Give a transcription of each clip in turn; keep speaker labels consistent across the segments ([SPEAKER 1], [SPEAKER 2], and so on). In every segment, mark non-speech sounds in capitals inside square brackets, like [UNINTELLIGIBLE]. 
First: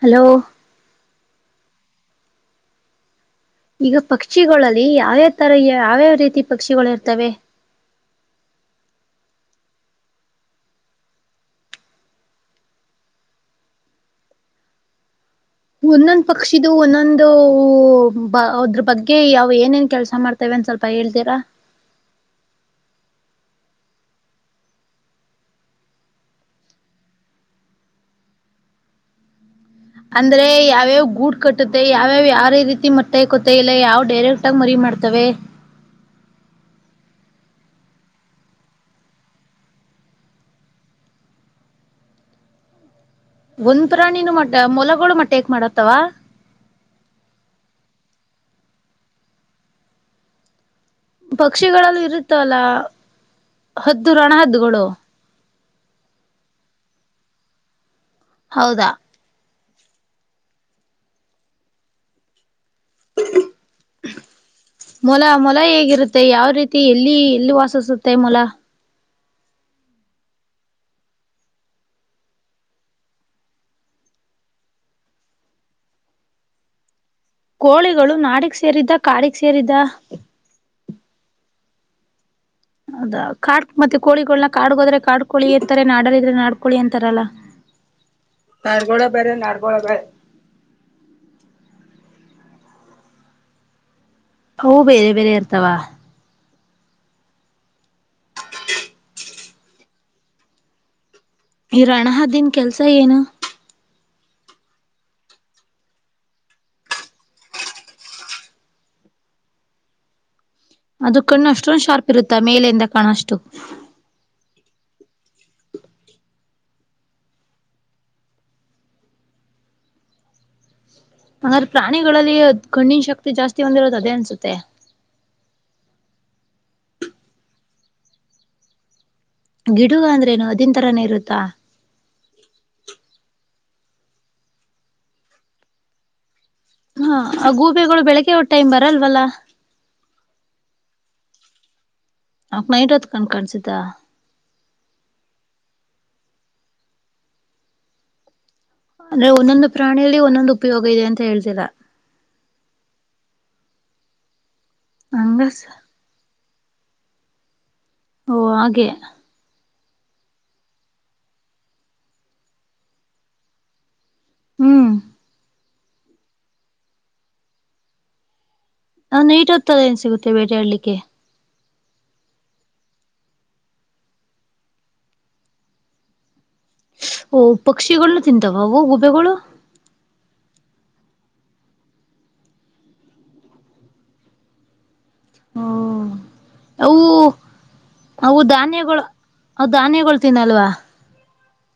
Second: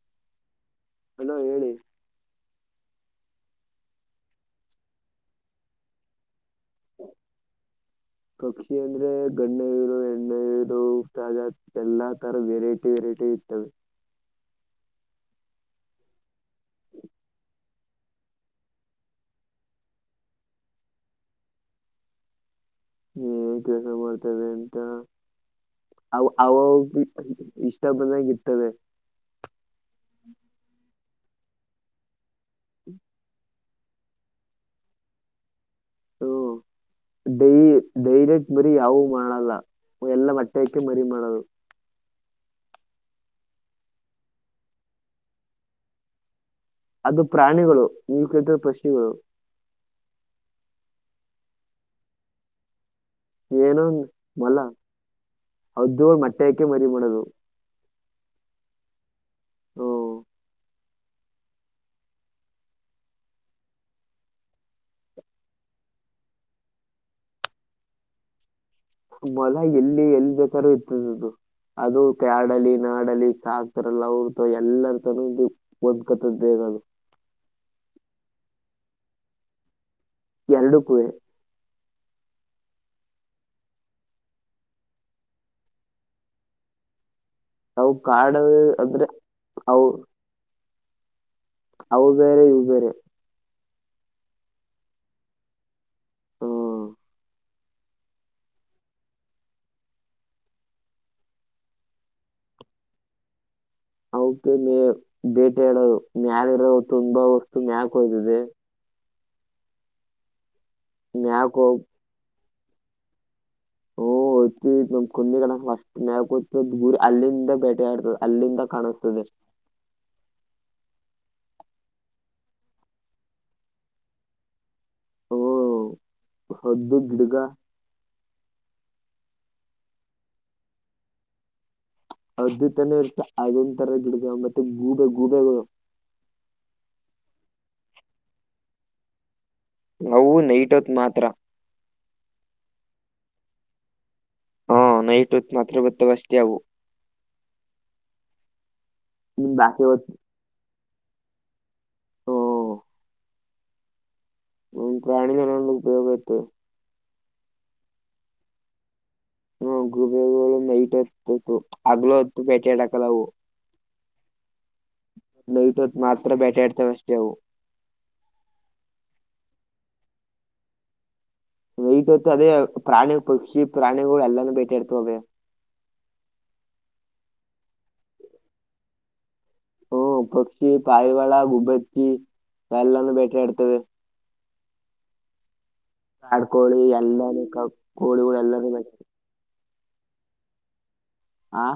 [SPEAKER 1] Hello
[SPEAKER 2] hello ಹೇಳಿ
[SPEAKER 1] ಈಗ ಪಕ್ಷಿಗಳಲ್ಲಿ ಯಾವ್ಯಾವ ತರ ಯಾವ್ಯಾವ ರೀತಿ ಪಕ್ಷಿಗಳು ಇರ್ತವೆ
[SPEAKER 2] ಗಂಡು ಹೆಣ್ಣು ಎಲ್ಲಾ ತರ ವೆರೈಟಿ ವೆರೈಟಿ ಇತವೆ
[SPEAKER 1] ಒಂದೊಂದ್ ಪಕ್ಷಿದು ಒಂದೊಂದು ಅದ್ರ ಬಗ್ಗೆ ಯಾವ ಏನೇನ್ ಕೆಲ್ಸ ಮಾಡ್ತೇವೆ ಒ್ ಸ್ವಲ್ಪ ಹೇಳ್ತೀರಾ
[SPEAKER 2] ಹ ಕೆಲಸ ಮಾಡ್ತೇವೆ ಅಂತ ಅವ ಅವ ಇಷ್ಟ ಬಂದಾಗಿರ್ತವೆ
[SPEAKER 1] ಅಂದ್ರೆ ಯಾವ್ಯಾವ್ ಗೂಡ್ ಕಟ್ಟುತ್ತೆ ಯಾವ್ಯಾವ್ ಯಾವ ರೀತಿ ಮೊಟ್ಟೆಕತ್ತ ಇಲ್ಲ ಯಾವ್ ಡೈರೆಕ್ಟ್ ಆಗ ಮರಿ ಮಾಡ್ತವೆ
[SPEAKER 2] ಹ್ಮ ಡೈ ಡೈರೆಕ್ಟ್ ಮರಿ ಯಾವ ಮಾಡಲ್ಲ ಎಲ್ಲ ಮೊಟ್ಟೆ ಯಕ್ಕೆ ಮರಿ ಮಾಡದು
[SPEAKER 1] [UNINTELLIGIBLE] ಒಂದರ ನೀನು ಮಟ್ಟೆ ಮೊಲಗಳು ಮಟ್ಟೆ ಯಕ್ ಮಾಡತ್ತವಾ
[SPEAKER 2] ಅದು ಪ್ರಾಣಿಗಳು ನೀವು ಕೇಳಿದ್ರ ಪಕ್ಷೀ ಗಳು
[SPEAKER 1] ಪಕ್ಷಿಗಳಲ್ಲ ಇರುತ್ತಲ್ಲ
[SPEAKER 2] ಏನೋ ಒಂದ್
[SPEAKER 1] ಹತ್ತು
[SPEAKER 2] ಮೊಲ
[SPEAKER 1] ರಣಹದುಗಳು
[SPEAKER 2] ಹದ್ದು ಮೊಟ್ಟೆಕೆ ಮರಿ ಮಾಡದು
[SPEAKER 1] ಹೌದಾ
[SPEAKER 2] ಹ
[SPEAKER 1] [INAUDIBLE] [UNINTELLIGIBLE] ಮೊಲ ಮೊಲ ಹೇಗಿರುತ್ತೆ ಯಾವ ರೀತಿ ಎಲ್ಲಿ ಎಲ್ಲಿ ವಾಸಿಸುತ್ತೆ ಮೊಲ
[SPEAKER 2] ಮೊಲ ಎಲ್ಲಿ ಎಲ್ಲಿ ಬೇಕಾದಾರೂ ಇರ್ತದದು ಅದು ಕಾಡಲ್ಲಿ ನಾಡಲಿ ಸಾಕ್ತಾರಲ್ಲ ಅವ್ರ ಎಲ್ಲರ ತನೂ ಒಂದ್ಕತದೇವ ಹೌದು
[SPEAKER 1] ಕೋಳಿಗಳು ನಾಡಿಗೆ ಸೇರಿದ್ದ ಕಾಡಿಗೆ ಸೇರಿದ್ದ
[SPEAKER 2] ಎರಡು ಕು
[SPEAKER 1] ಹೌದಾ ಕಾಡ್ ಮತ್ತೆ ಕೋಳಿ ಗಳನ್ನ ಕಾಡ್ಗೋದ್ರೆ ಕಾಡ್ ಕೋಳಿ ಇರ್ತಾರೆ ನಾಡರ್ ಇದ್ರೆ ನಾಡ್ಕೋಳಿ ಅಂತಾರಲ್ಲಾ
[SPEAKER 2] ಅವು ಕಾಡ
[SPEAKER 1] ನಡಗೋಲ್
[SPEAKER 2] ಅಂದ್ರೆ
[SPEAKER 1] ಬರೆ ನಾರ್ಗೋಳ
[SPEAKER 2] ಅವು
[SPEAKER 1] ಬ
[SPEAKER 2] ಅವು ಬೇರೆ ಇವು ಬೇರೆ
[SPEAKER 1] ಬೇರೆ ಬೇರೆ ಇರ್ತಾವ
[SPEAKER 2] ಹ್ಮ್
[SPEAKER 1] ಹ ಈ ರಣ ಹದ್ದಿನ ನ್ ಕೆಲ್ಸ ಏನು
[SPEAKER 2] ಅವಕ ಮೇ ಭೇಟೆ ಹೇಳದು ಮ್ಯಾಲರೋ ತುಂಬಾ ವಸ್ತು ಮ್ಯಾಕ್ ಹೊಯ್ದಿದೆ
[SPEAKER 1] ಅದ ಕಣ್ಣು
[SPEAKER 2] ಮ್ಯಾಕ್ ಹೋಗ್
[SPEAKER 1] ಅಷ್ಟೊಂದು ಶಾರ್ಪ್ ಇರುತ್ತ ಮೇಲಿಂದ ಕಾಣಷ್ಟು
[SPEAKER 2] ಹ್ಞೂ ನಮ್ ಕುಂದಿಗಳ ಸ್ಟ್ -ಮೇ- ಕತ್ ದೂರ ಅಲ್ಲಿಂದ ಬೇಟಿ ಆಡ್ತದೆ ಅಲ್ಲಿಂದ ಕಾಣಸ್ತದೆ.
[SPEAKER 1] [INAUDIBLE] [UNINTELLIGIBLE] ಹಾಗಂಗಾದ್ರೆ ಪ್ರಾಣಿಗಳಲ್ಲಿ ಕ ಣ್ಣಿನ ಶಕ್ತಿ ಜಾಸ್ತಿ ಹೊಂದಿರೋದು ಅದೇ ಅನ್ಸುತ್ತೆ
[SPEAKER 2] ಹ್ಞೂ ಹದ್ದು ಬಿಡ್ಗ
[SPEAKER 1] ಗಿಡಗ ಅಂದ್ರೇನು ಹದ್ದಿನ ತರಾನೇ ಇರುತ್ತಾ
[SPEAKER 2] ಹದ್ದು ತಾನೇ ಇರ್ತ ಅದೊಂಥರ ಗಿಡಗ ಮತ್ತೆ ಗೂಬೆ ಗೂಬೆಗಳು
[SPEAKER 1] ಹಾ ಆ ಗೂಬಿಗಳು ಬೆಳಿಗ್ಗೆ ಒನ್ ಟೈಮ್ ಬರಲ್ವಲ್ಲಾ
[SPEAKER 2] ನವು ನೈಟೊತ್ ಮಾತ್ರ
[SPEAKER 1] ಅವಕ್ ನೈಟ್ ಹೊತ್ ಕಣ್ಣ ಕಾಣಸಿದ
[SPEAKER 2] ಹಾ -ನೈಟ್ತ್ ಮಾತ್ರ ಬತ್ತ ಬಷ್ಟ ಅವು
[SPEAKER 1] ಅಂದ್ರೆ
[SPEAKER 2] ಇನ್
[SPEAKER 1] ಒಂದೊಂದು
[SPEAKER 2] ಬಾಕಿ ಹೊತ್ತು
[SPEAKER 1] ಪ್ರಾಣಿಯಲ್ಲಿ ಒಂದೊಂದು ಉಪಯೋಗ ಇದೆ ಅಂತ ಹೇಳ್ತಿರಾ.
[SPEAKER 2] ಹ್ಮ್-
[SPEAKER 1] ಹಂಗ
[SPEAKER 2] ಪ್ರಾಣಿಗಳಲ್ಲಿ ಉಪಯೋಗ ಇತ್ತು
[SPEAKER 1] ಓ -ಹಾಗೆ
[SPEAKER 2] ಹ್ಮ -ಗುಬೆಗಳು ನೈಟ್ ಹತ್ತತ್ತು ಆಗ್ಲೂ ಹತ್ತು ಪೇಟೆ ಆಡಕಲ್ಲವು.
[SPEAKER 1] ಹ್ಮ್
[SPEAKER 2] ನೈಟೂತ್ತು ಮಾತ್ರ ಬೇಟೆ ಆಡ್ತವೆ ಅಷ್ಟೇ ಅವು.
[SPEAKER 1] ಅ-ನೈಟ್ ಹೂತ್ತು ಏನ್ ಸಿಗುತ್ತೆ ಬೇಟೆ ಹಡ್ಲಿಕ್ಕೆ.
[SPEAKER 2] ನೈಟ್ ಹೊತ್ತು ಅದೇ ಪ್ರಾಣಿ ಪಕ್ಷಿ ಪ್ರಾಣಿಗಳು ಎಲ್ಲಾನೂ ಬೇಟಿ ಇಡ್ತವೆ.
[SPEAKER 1] ಓ- ಪಕ್ಷಿಗಳುನು ತಿಂತಾವ ಓ- ಗುಬೆಗಳು.
[SPEAKER 2] ಹ್ಮ- ಪಕ್ಷಿ ಪಾರಿವಾಳ ಗುಬ್ಬಚ್ಚಿ ಎಲ್ಲಾನೂ ಬೇಟೆ ಆಡ್ತೇವೆ.
[SPEAKER 1] [INAUDIBLE]
[SPEAKER 2] ಕಾಡ್ ಕೋಳಿ
[SPEAKER 1] ಅವು
[SPEAKER 2] ಎಲ್ಲ ಕೋಳಿಗಳು
[SPEAKER 1] ಅವು
[SPEAKER 2] ಎಲ್ಲ- ಬ
[SPEAKER 1] ಧಾನ್ಯಗಳು ಅವು ಧಾನ್ಯಗಳು ತಿನ್ನಲ್ವಾ.
[SPEAKER 2] ಆ-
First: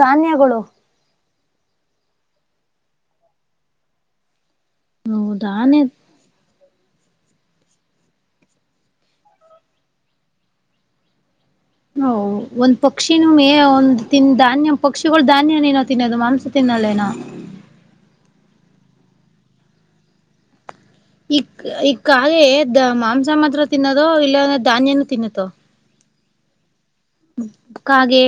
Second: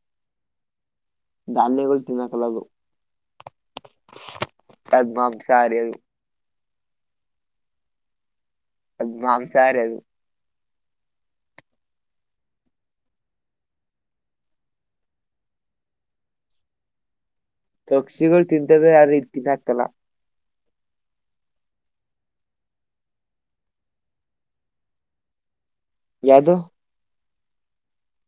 [SPEAKER 1] ಧಾನ್ಯಗಳು
[SPEAKER 2] ಧಾನ್ಯಗಳು ತಿನ್ನಕಲ್ಲದು
[SPEAKER 1] ಹ್ಮ
[SPEAKER 2] ಪದ್ಮಾಂ ಸಾರ
[SPEAKER 1] ಧಾನ್ಯ
[SPEAKER 2] ಅದ ಮಾಂಸಾರ ಅದು.
[SPEAKER 1] ಹ- ಒಂದ್ ಪಕ್ಷಿ -ಮೇ -ಒಂದ ತಿನ್ ಧಾನ್ಯ ಪಕ್ಷಿಗಳು ಧಾನ್ಯಏನೋ ತಿನ್ನೋದು ಮಾಂಸ ತಿನ್ನ ನಳನ
[SPEAKER 2] ಪಕ್ಷಿಗಳು ತಿಂತವೆ- ಆ -ರೀ- ತಿನ್ನಾತಲ್ಲ
[SPEAKER 1] ಈಕ್ ಈಕ್ಕ ಹಾಗೆ ದ ಮಾಂಸ ಮಾತ್ರ ತಿನ್ನದೋ ಇಲ್ಲಾಂದ್ರೆ ಧಾನ್ಯನು ತಿನ್ನತ್ತೋ
[SPEAKER 2] ಯಾದು
[SPEAKER 1] ಕಾಗೆ.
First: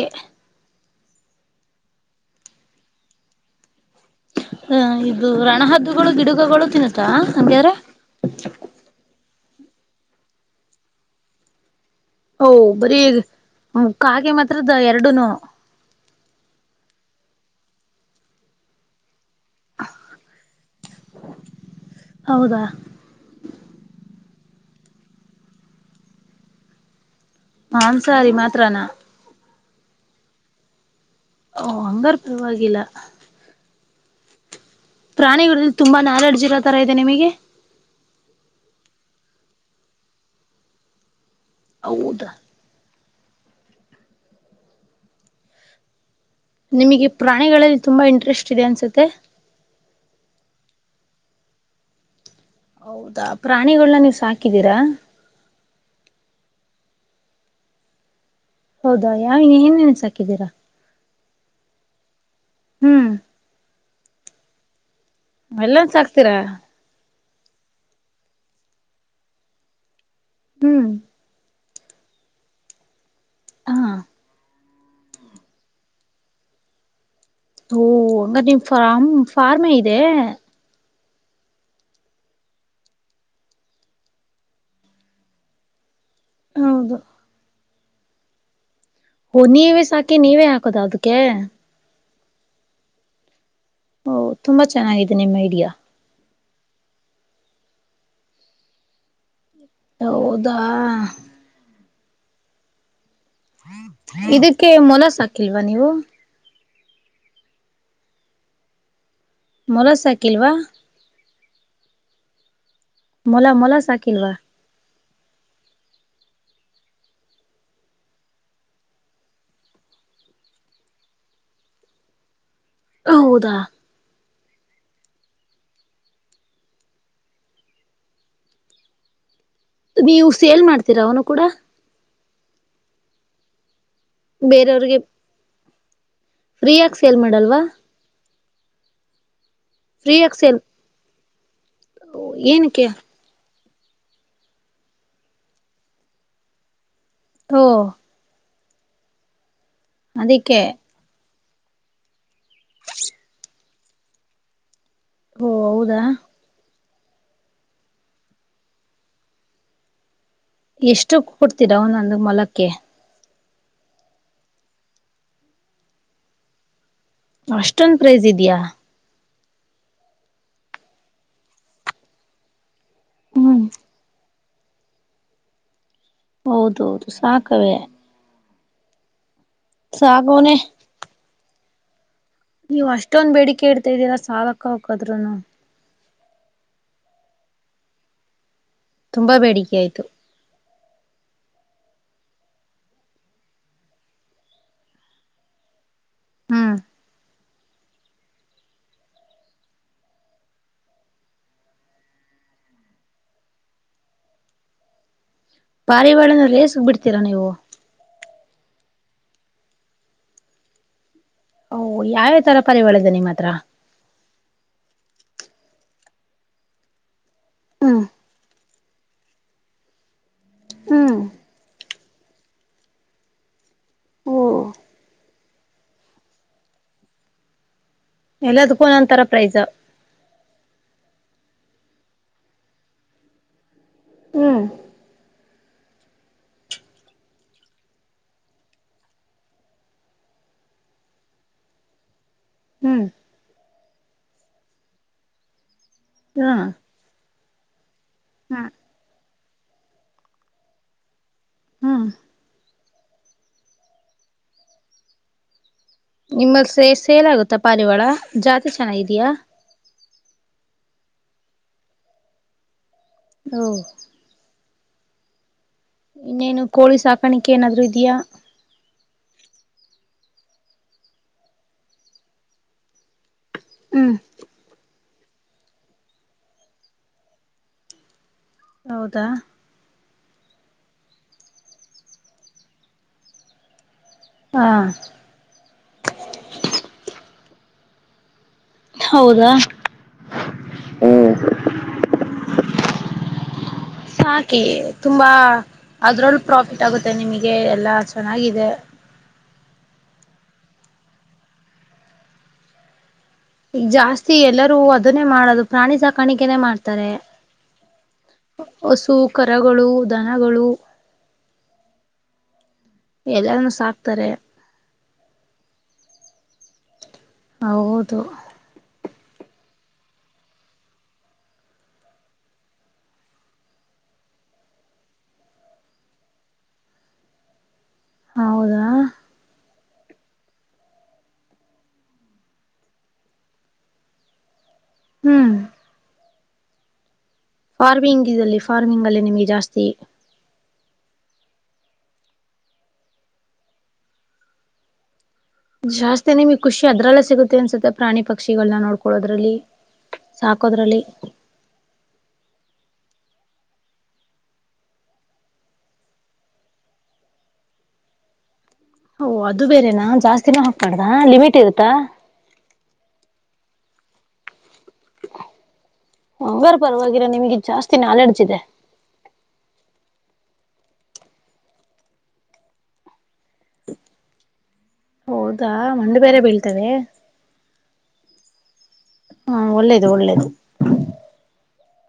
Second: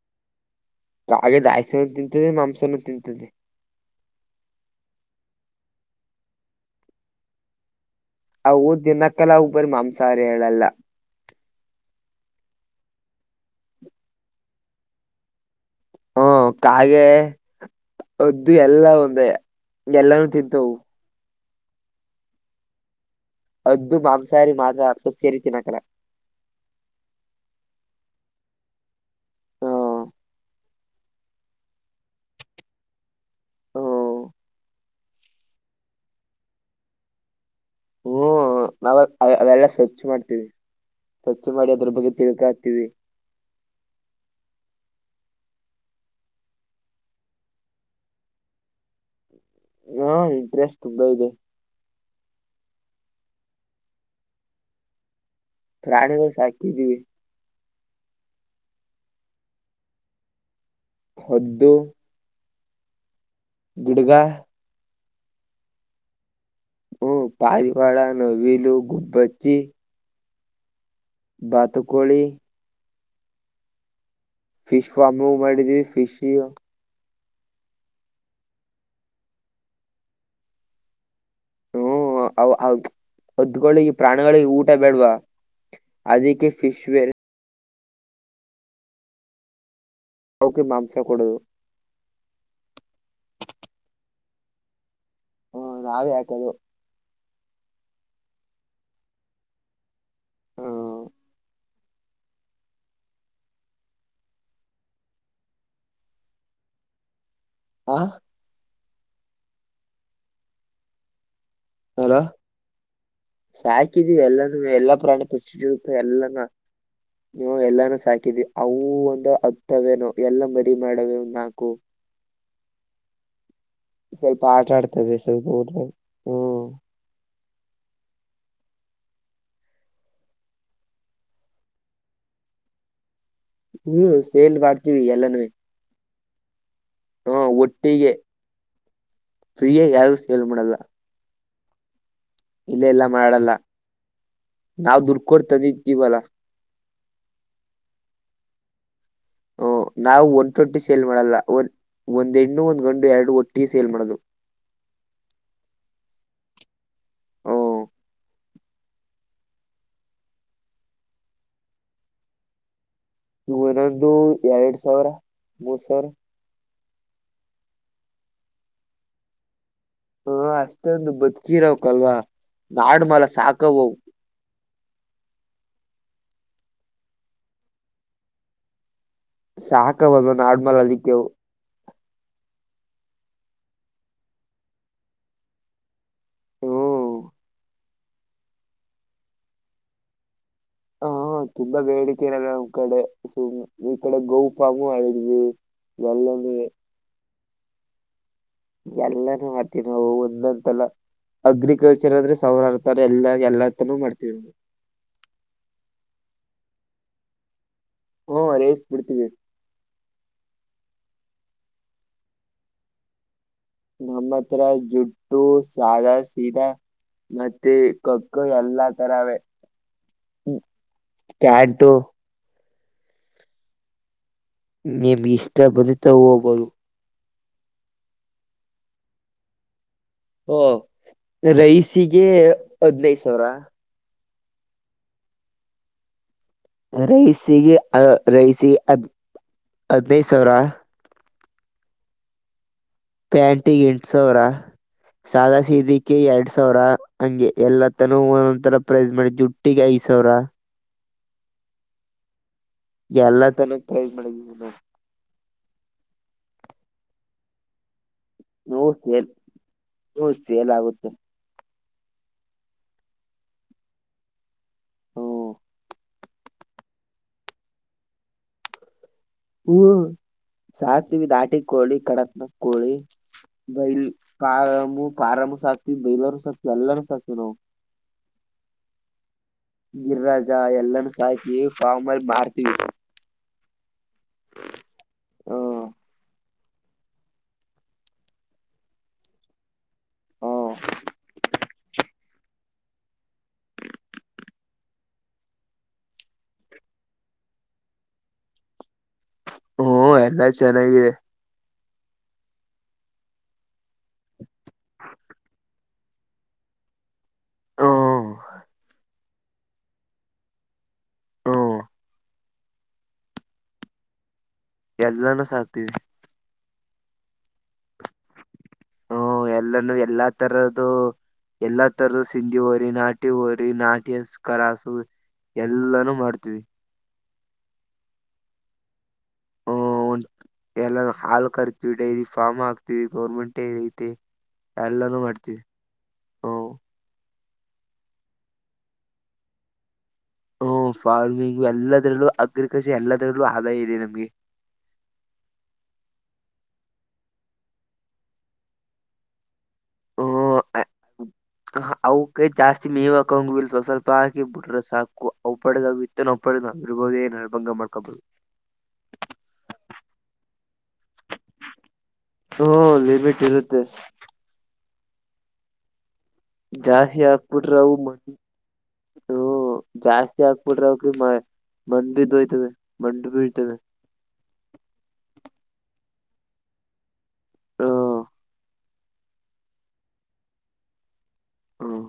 [SPEAKER 2] ಕಾಗೆ ದಾನ್ಯಾ ತಿಂತದೆ ಮಾಂಸನ ತಿಂತದೆ.
[SPEAKER 1] ಹ- ಇದು ರಣಹದ್ದುಗಳು ಗಿಡಗಗಳು ತಿನ್ನುತ್ತಾ ಹಂಗ್ಯಾರ
[SPEAKER 2] ಅವು ದಿನಕಲಾ ಉಬ್ಬರ ಮಾಂಸಾಹಾರಿ ಹೇಳಲ್ಲ
[SPEAKER 1] ಓ -ಬರೀ ಕಾಗೆ ಮಾತ್ರದ ಎರಡುನು.
[SPEAKER 2] ಹ್ಮ -ಕಾಗೆ ಹದ್ದು ಎಲ್ಲ ಒಂದೇ. ಎಲ್ಲಾನು ತಿಂತವು.
[SPEAKER 1] ಹೌದಾ.
[SPEAKER 2] ಅದ್ದು ಮಾಂಸಾರಿ ಮಾದ ಸಸ್ಯರಿತಿನಕರ.
[SPEAKER 1] ಮಾಂಸಾಹಾರಿ ಮಾತ್ರನಾ.
[SPEAKER 2] ಹುಂ-.
[SPEAKER 1] ಓ- ಹಂಗಾರ ಪರವಾಗಿಲ್ಲ
[SPEAKER 2] ಹ. -
[SPEAKER 1] ಪ್ರಾಣಿಗಳದ್ದು ತುಂಬಾ ನಾಲೆಡ್ಜ್ ಇರ ತರ ಇದೆ ನಿಮಗೆ.
[SPEAKER 2] ಹ್ಮ್- ನಾವ ಅವೇ ಅವೆಲ್ಲ ಸರ್ಚ್ ಮಾಡ್ತೀವಿ. ಸ್ವಚ್ಛ ಮಾಡಿ ಅದ್ರ ಬಗ್ಗೆ
[SPEAKER 1] ಹೌದಾ
[SPEAKER 2] ತಿಳ್ಕಾ ಹಕ್ತೀವಿ.
[SPEAKER 1] ನಿಮಗೆ ಪ್ರಾಣಿಗಳಲ್ಲಿ ತುಂಬಾ ಇಂಟ್ರೆಸ್ಟ್ ಇದೆ ಅನ್ಸುತ್ತೆ.
[SPEAKER 2] ಹಾ ಇಟ್ರೆಷ್ಟ ತುಂಬ ಇದೆ
[SPEAKER 1] ಹೌದಾ ಪ್ರಾಣಿಗಳನ್ನ ನೀವು ಸಾಕಿದೀರಾ.
[SPEAKER 2] ಪ್ರಾಣಿಗಳು ಸಾಕಿದ್ದೀವಿ.
[SPEAKER 1] ಹೌದಾ ಯಾವ ಏನ ಸಾಕಿದ್ದೀರಾ.
[SPEAKER 2] ಹೊದ್ದು.
[SPEAKER 1] ಹ್ಮ್-.
[SPEAKER 2] ಗಿಡುಗ
[SPEAKER 1] ಎಲ್ಲ-ನು -ಸಾಕ್ತೀರಾ.
[SPEAKER 2] ಹ -ಪಾರಿವಾಳ ನವಿಲು ಗುಬ್ಬಚ್ಚಿ.
[SPEAKER 1] ಹುಂ
[SPEAKER 2] ಬಾತುಕೋಳಿ
[SPEAKER 1] ಹಾ
[SPEAKER 2] ಫಿಶ್ ಫಾರ್ಮ್ ಹ ಮಾಡಿದೀವಿ ಫಿಶ್
[SPEAKER 1] ಓ ಹಂಗ ನಿಮ್ ಫ್ಮ್ ಫಾರ್ಮ ಇದೆ
[SPEAKER 2] ಹ್ಮ್ ಹೊದ್ದಕೊಳ್ಳಿ ಈ ಪ್ರಾಣಿಗಳಿಗೆ ಊಟ ಬೇಡ್ವಾ ಅದಕ್ಕೆ ಫಿಶ್
[SPEAKER 1] ಹೌದು
[SPEAKER 2] ವರೆ
[SPEAKER 1] ಹೊ ನೀವೇ ಸಾಕಿ ನೀವೇ
[SPEAKER 2] ಅವಕ್ಕೆ
[SPEAKER 1] ಹಾಕದ
[SPEAKER 2] ಮಾಂಸ
[SPEAKER 1] ಅದಕ್ಕೆ
[SPEAKER 2] ಕೊಡೋದು
[SPEAKER 1] ಓ ತುಂಬಾ ಚೆನ್ನಾಗಿದೆ ನಿಮ್ಮ ಐಡಿಯಾ
[SPEAKER 2] ಹ್ಮ್, ನಾವೇ ಹಾಕೋದು
[SPEAKER 1] ಹೌದಾ
[SPEAKER 2] ಹ್ಮ್.
[SPEAKER 1] ಇದಕ್ಕೆ ಮೊಲ ಸಾಕಿಲ್ವಾ ನೀವು
[SPEAKER 2] ಆ
[SPEAKER 1] ಮೊಲಾರ್ಸೈಕಿಲ್ವಾ
[SPEAKER 2] ಅಲೋ
[SPEAKER 1] ಮೊಲ ಮೊಲ
[SPEAKER 2] ಸಾಕಿದೀವಿ
[SPEAKER 1] ಸಾಕಿಲ್ವಾ
[SPEAKER 2] ಎಲ್ಲ ಎಲ್ಲ ಪ್ರಾಣ ಪಕ್ಷಿರುತ್ತ ಎಲ್ಲಾನ ನೀವು ಎಲ್ಲಾನೂ ಸಾಕಿದವಿ ಅವು ಒಂದು ಹತ್ತವೇನೋ ಎಲ್ಲ ಮರಿ ಮಾಡವೇ ಒ ನಾಲ್ಕು
[SPEAKER 1] ಹೌದಾ
[SPEAKER 2] ಸ್ವಲ್ಪ ಆಟ ಆಡ್ತವೆ ಸ್ವಲ್ಪ ಊಟ ಹ್ಮ
[SPEAKER 1] ನೀವು ಸೇಲ್ ಮಾಡ್ತೀರಾ ಅವನು ಕೂಡ
[SPEAKER 2] ಹ್ಮ ಸೇಲ್
[SPEAKER 1] ಬೇರೆಯವ್ರಿಗೆ
[SPEAKER 2] ಮಾಡ್ತೀವಿ ಎಲ್ಲಾನ
[SPEAKER 1] ಫ್ರೀಯಾಗಿ ಸೇಲ್
[SPEAKER 2] ಹ
[SPEAKER 1] ಮಾಡಲ್ವಾ
[SPEAKER 2] ಒಟ್ಟಿಗೆ ಫ್ರೀಯಾಗಿ ಯಾರು ಸೇಲ್ ಮಾಡಲ್ಲ ಇಲ್ಲ
[SPEAKER 1] ಏನಕ್ಕೆ
[SPEAKER 2] ಎಲ್ಲಾ ಮಾಡಲ್ಲ ನಾವ್ ದುಡ್ಕೋಡ್ತಂದಿದ್ದೀವಲ್ಲ
[SPEAKER 1] ಹ
[SPEAKER 2] ಹ ನಾವು ಒನ್
[SPEAKER 1] ಅದಕ್ಕೆ
[SPEAKER 2] ಟ್ವೆಂಟಿ ಸೇಲ್ ಮಾಡಲ್ಲ ಒ ಒಂದ್ ಹೆಣ್ಣು ಒಂದ್ ಗಂಡು ಎರಡು ಒಟ್ಟಿ ಸೇಲ್ ಮಾಡೋದು
[SPEAKER 1] ಓ ಹೌದಾ
[SPEAKER 2] ಹ್ಮ
[SPEAKER 1] ಎಷ್ಟು ಕೊಡ್ತೀರಾ ಒಂದೊಂದು ಮೊಲಕ್ಕೆ
[SPEAKER 2] ಇನೊಂದು ಎರಡು ಸಾವಿರ ಮೂರು ಸಾವಿರ
[SPEAKER 1] ಅಷ್ಟೊಂದ ಪ್ರೈಜ ಇದ್ಯಾಾ
[SPEAKER 2] ಹಾ ಅಷ್ಟೊಂದು ಬತ್ಕೀರಕ್ಲ್ವಾ ನಾಡ್್ಮಾಲ
[SPEAKER 1] ಹ್ಮ್
[SPEAKER 2] ಸಾಕವವು
[SPEAKER 1] ಹೌದೌದು ಸಾಕವೇ
[SPEAKER 2] ಸಾಕ ಬ ನ
[SPEAKER 1] ಸಾಕವನೇ
[SPEAKER 2] ಆಡ್ಮಲ್ ಅಲ್ಲಿಕ್ಕೆವು
[SPEAKER 1] ನೀವು್ ಅಷ್ಟೊಂದ ಬೇಡಿಕೆ ಇಡ್ತಾ ಇದ್ದೀರಾ ಸಾಲಕ್ಕ ಹಕದ್ರುನು
[SPEAKER 2] ಹ್ಮ
[SPEAKER 1] ತುಂಬಾ ಬೇಡಿಕೆ ಆಯ್ತು
[SPEAKER 2] ಹ್ಮ ತುಂಬಾ ಬೇಡಿಕೆನಲ್ಲ ನ್ ಕಡೆ ಸು ಈ ಕಡೆ ಗೋ ಫಾರಾಮು ಆಳಿದ್ವಿ ನಲ್ಲದ
[SPEAKER 1] ಹ್ಮ್
[SPEAKER 2] ಎಲ್ಲಾನ ಮಾಡ್ತೀವಿ ನಾವು ಒಂದಂತಲ್ಲ ಅಗ್ರಿಕಲ್ಚರ್ ಅಂದ್ರೆ ಸೌರಾರತಾರ ಎಲ್ಲ ಎಲ್ಲ ತನೂ ಮಾಡ್ತೀವಿ ನಾವು
[SPEAKER 1] ಪಾರಿವಾಳನ ರೇಸಗ್ ಬಿಡ್ತೀರಾ ನೀವು
[SPEAKER 2] ಹ್ಮ ರೇಸ್ ಬಿಡ್ತೀವಿ
[SPEAKER 1] ಓ ಯಾವ್ಯಾವ ತರ ಪರಿ ಒಳದ ನಿಮ್ಮ ಹತ್ರ
[SPEAKER 2] ನಮ್ಮತ್ರ ಜುಟ್ಟು ಸಧ ಸೀದಾ ಮತ್ತೆ
[SPEAKER 1] ಹ್ಮ್
[SPEAKER 2] ಖೊಖೋ ಎಲ್ಲಾ ತರವೇ
[SPEAKER 1] ಹ್ಮ್
[SPEAKER 2] ಕ್ಯಾಟು
[SPEAKER 1] ಓ
[SPEAKER 2] ನಿಮ್ಗೆ ಇಷ್ಟ ಬಂದಿತಾವ ಹೋಗಬರು
[SPEAKER 1] ಎಲ್ಲದಕನಂತರ ಪ್ರೈಸ
[SPEAKER 2] ಓ ರೈಸಿಗೆ ಹದ್ಿನೈದು ಸಾವಿರ
[SPEAKER 1] ಹ್ಮ
[SPEAKER 2] ರೈಸಿಗೆ ರೈಸಿಗೆ ಹದ್ ಹದ್ನೈದು ಸಾವಿರ
[SPEAKER 1] ಹ್ಮ್ [INAUDIBLE]
[SPEAKER 2] ಇಗ ಎಂಟು ಸಾವಿರ ಸಾದಾ ಸೀದಿಕೆಎರಡ್
[SPEAKER 1] ಹಾ
[SPEAKER 2] ಸಾವಿರ. - ಹಂಗೆ ಎಲ್ಲ ತನೂ ಒಂದ
[SPEAKER 1] ಹಾ
[SPEAKER 2] ತರ ಪ್ರೈಸ್ ಮಾಡಿದ್ದು ಹ [UNINTELLIGIBLE] ಟ್ಟಿಗೆ ಐದ್ ಸಾವಿರ
[SPEAKER 1] ಹ್ಮ್
[SPEAKER 2] ಎಲ್ಲದ ಕನುಪ್ರೈಸ್ ಮಾಡಿದ್ದೀವಿ ನಾವು
[SPEAKER 1] ನಿಮ್ಮಲ್ಲಿ ಸೇ, ಸೇಲ್ ಆಗುತ್ತಾ ಪಾರಿವಾಳ ಜಾತಿ
[SPEAKER 2] ಹ್ಮ್
[SPEAKER 1] ಚೆನ್ನಾಗಿದಿಯಾ.
[SPEAKER 2] ಸೇಲ್ ಹ್ಮ್ ಸೇಲ್ ಆಗುತ್ತೆ.
[SPEAKER 1] ಹೌ [INAUDIBLE]
[SPEAKER 2] ಹ್ಮ್
[SPEAKER 1] ಇನ್ನೇನು ಕೋಳಿ ಸಾಕಾಣಿಕೆ ಏನಾದ್ರು ಇದ್ಯಾ,
[SPEAKER 2] ಹ್ಮ್, ಸಾಕ ತೀನಿ ನಾಟಿ ಕೋಳಿ, ಕಡಕ್ ಕೋಳಿ ಬೈ
[SPEAKER 1] ಹ್ಮ್
[SPEAKER 2] ಕಾರ [INAUDIBLE] [UNINTELLIGIBLE] ಪಾರಮ್ಸಾಕ್ತಿವಿ, ಬೈಲರು ಸಾಕ್ತಿವಿ ಎಲ್ಲರೂ ಸಾಕ್ತಿವಿ ನಾವು.
[SPEAKER 1] ಹೌದಾ,
[SPEAKER 2] ಗಿಳಿರಾಜ ಎಲ್ಲನೂ ಸಾಯಿಯ ಫಾರ್ಮಲ್ ಮಾರ್ತೀವಿ.
[SPEAKER 1] ಹಾ,
[SPEAKER 2] ಹ್ಮ್
[SPEAKER 1] ಹೌದಾ,
[SPEAKER 2] ಹ್ಮ್
[SPEAKER 1] ಹ್ಮ್ ಸಾಕಿ ತುಂಬಾ ಅದ್ರಲ್ಲು ಪ್ರಾಫಿಟ್ ಆಗುತ್ತೆ ನಿಮಗೆ ಎಲ್ಲಾ ಚೆನ್ನಾಗಿದೆ. [INAUDIBLE]
[SPEAKER 2] ಒ, ಎಲ್ಲಾ ಚೆನ್ನಾಗಿ
[SPEAKER 1] ಈ ಜಾಸ್ತಿ ಎಲ್ಲರೂ ಅದನ್ನೇ ಮಾಡದು ಪ್ರಾಣಿ ಸಾಕಾಣಿಕೆನೇ ಮಾಡ್ತಾರೆ.
[SPEAKER 2] ಹ್ಮ್
[SPEAKER 1] ಹಸು, ಕರಗಳು, ದನಗಳು
[SPEAKER 2] ಹ್ಮ್
[SPEAKER 1] ಎಲ್ಲಾನು ಸಾಕ್ತಾರೆ.
[SPEAKER 2] ಎಲ್ಲಾನೂ ಸಾಕ್ತೀವಿ.
[SPEAKER 1] ಹೌದು,
[SPEAKER 2] ಒ, ಎಲ್ಲಾನೂ ಎಲ್ಲಾ ತರದ್ದು. ಎಲ್ಲಾ ತರದು ಸಿಂಧಿ ಹೋರಿ, ನಾಟಿ ಹೋರಿ ನಾಟಿಕರಾಸು. ಎಲ್ಲಾನೂ ಮಾಡ್ತೀವಿ.
[SPEAKER 1] ಹೌದಾ,,
[SPEAKER 2] ಎಲ್ಲಾ ಹಾಲ್ ಕರಿತಿವಿ, ಡೈರಿ ಫಾರ್ಮ್ ಹಾಕ್ತೀವಿ, ಗೌರ್ಮೆಂಟ್ ಐತೆ. ಎಲ್ಲಾರೂ
[SPEAKER 1] ಹ್ಮ್
[SPEAKER 2] ಮಾಡ್ತೀ ವಿ. ಒ
[SPEAKER 1] ಫಾರ್ಮಿಂಗ್ ಇದಲ್ಲಿ, ಫಾರ್ಮಿಂಗ್ ಅಲ್ಲಿ ನಿಮ್ಗೆ ಜಾಸ್ತಿ
[SPEAKER 2] ಹ್ಮ್, ಫಾರ್ಮಿಂಗ್ ಎಲ್ಲದರಲ್ಲೂ, ಅಗ್ರಿಕಲ್ಚರ್ ಎಲ್ಲದ್ರಲ್ಲೂ ಆದಾಯ ಇದೆ ನಮ್ಗೆ.
[SPEAKER 1] ಹ [INAUDIBLE] ಜಾಸ್ತಿ ನಿಮ್ಗ್ ಖುಷಿ ಅದ್ರಲ್ಲೆ ಸಿಗುತ್ತೆ ಅನ್ಸುತ್ತೆ. ಪ್ರಾಣಿ ಪಕ್ಷಿಗಳನ್ನ ನೋಡ್ಕೊಳೋದ್ರಲ್ಲಿ.
[SPEAKER 2] ಹ್ಮ [UNINTELLIGIBLE] ಅವಕೆ ಜಾಸ್ತಿ ಮೇವ್ ಂಗಲ್ ಸ್ವ, ಸ್ವಲ್ಪ ಹಾಕಿ ಬಿಟ್ರೆ ಸಾಕು ಅವುಪಾಡಿಗ ಅವುತಿಂತವ. [UNINTELLIGIBLE] ಒಪ್ಪಡ ಆಿರಬಹುದೇಭಂಗ ಮಾಡ್ಕೊಬಹುದು
[SPEAKER 1] ಓ, ಅದು ಬೇರೆನಾ ಜಾಸ್ತಿನ ಹಾಕಬಾರ್ದ ಲಿಮಿಟ್ ಇರುತ್ತಾ.,
[SPEAKER 2] ಅತ್ತ [INAUDIBLE]
[SPEAKER 1] ಹಂಗಾರ
[SPEAKER 2] ಜಾಸ್ತಿ
[SPEAKER 1] ಪರವಾಗಿಲ್ಲ ನಿಮಗೆ
[SPEAKER 2] ಆಕ್ಬಿಟ್ರ
[SPEAKER 1] ಜಾಸ್ತಿ
[SPEAKER 2] ಮ
[SPEAKER 1] ನಾಲೆಡ್ಜ್ ಇದೆ
[SPEAKER 2] ಹ ಜಾಸ್ತಿ ಆಕ್ [UNINTELLIGIBLE] ಮ ಮಂದ ಭ ದೋಯತದೆ ಮಂಡ ಬಿ ಇ [UNINTELLIGIBLE]
[SPEAKER 1] ಹೌದಾ, ಮಂಡ್ ಬೇರೆ ಬೀಳ್ತವೆ.
[SPEAKER 2] ಹಾ,,
[SPEAKER 1] ಹಾ, ಒಳ್ಳೇದು -ಒಳ್ಳೇದು.
[SPEAKER 2] ಹ್ಮ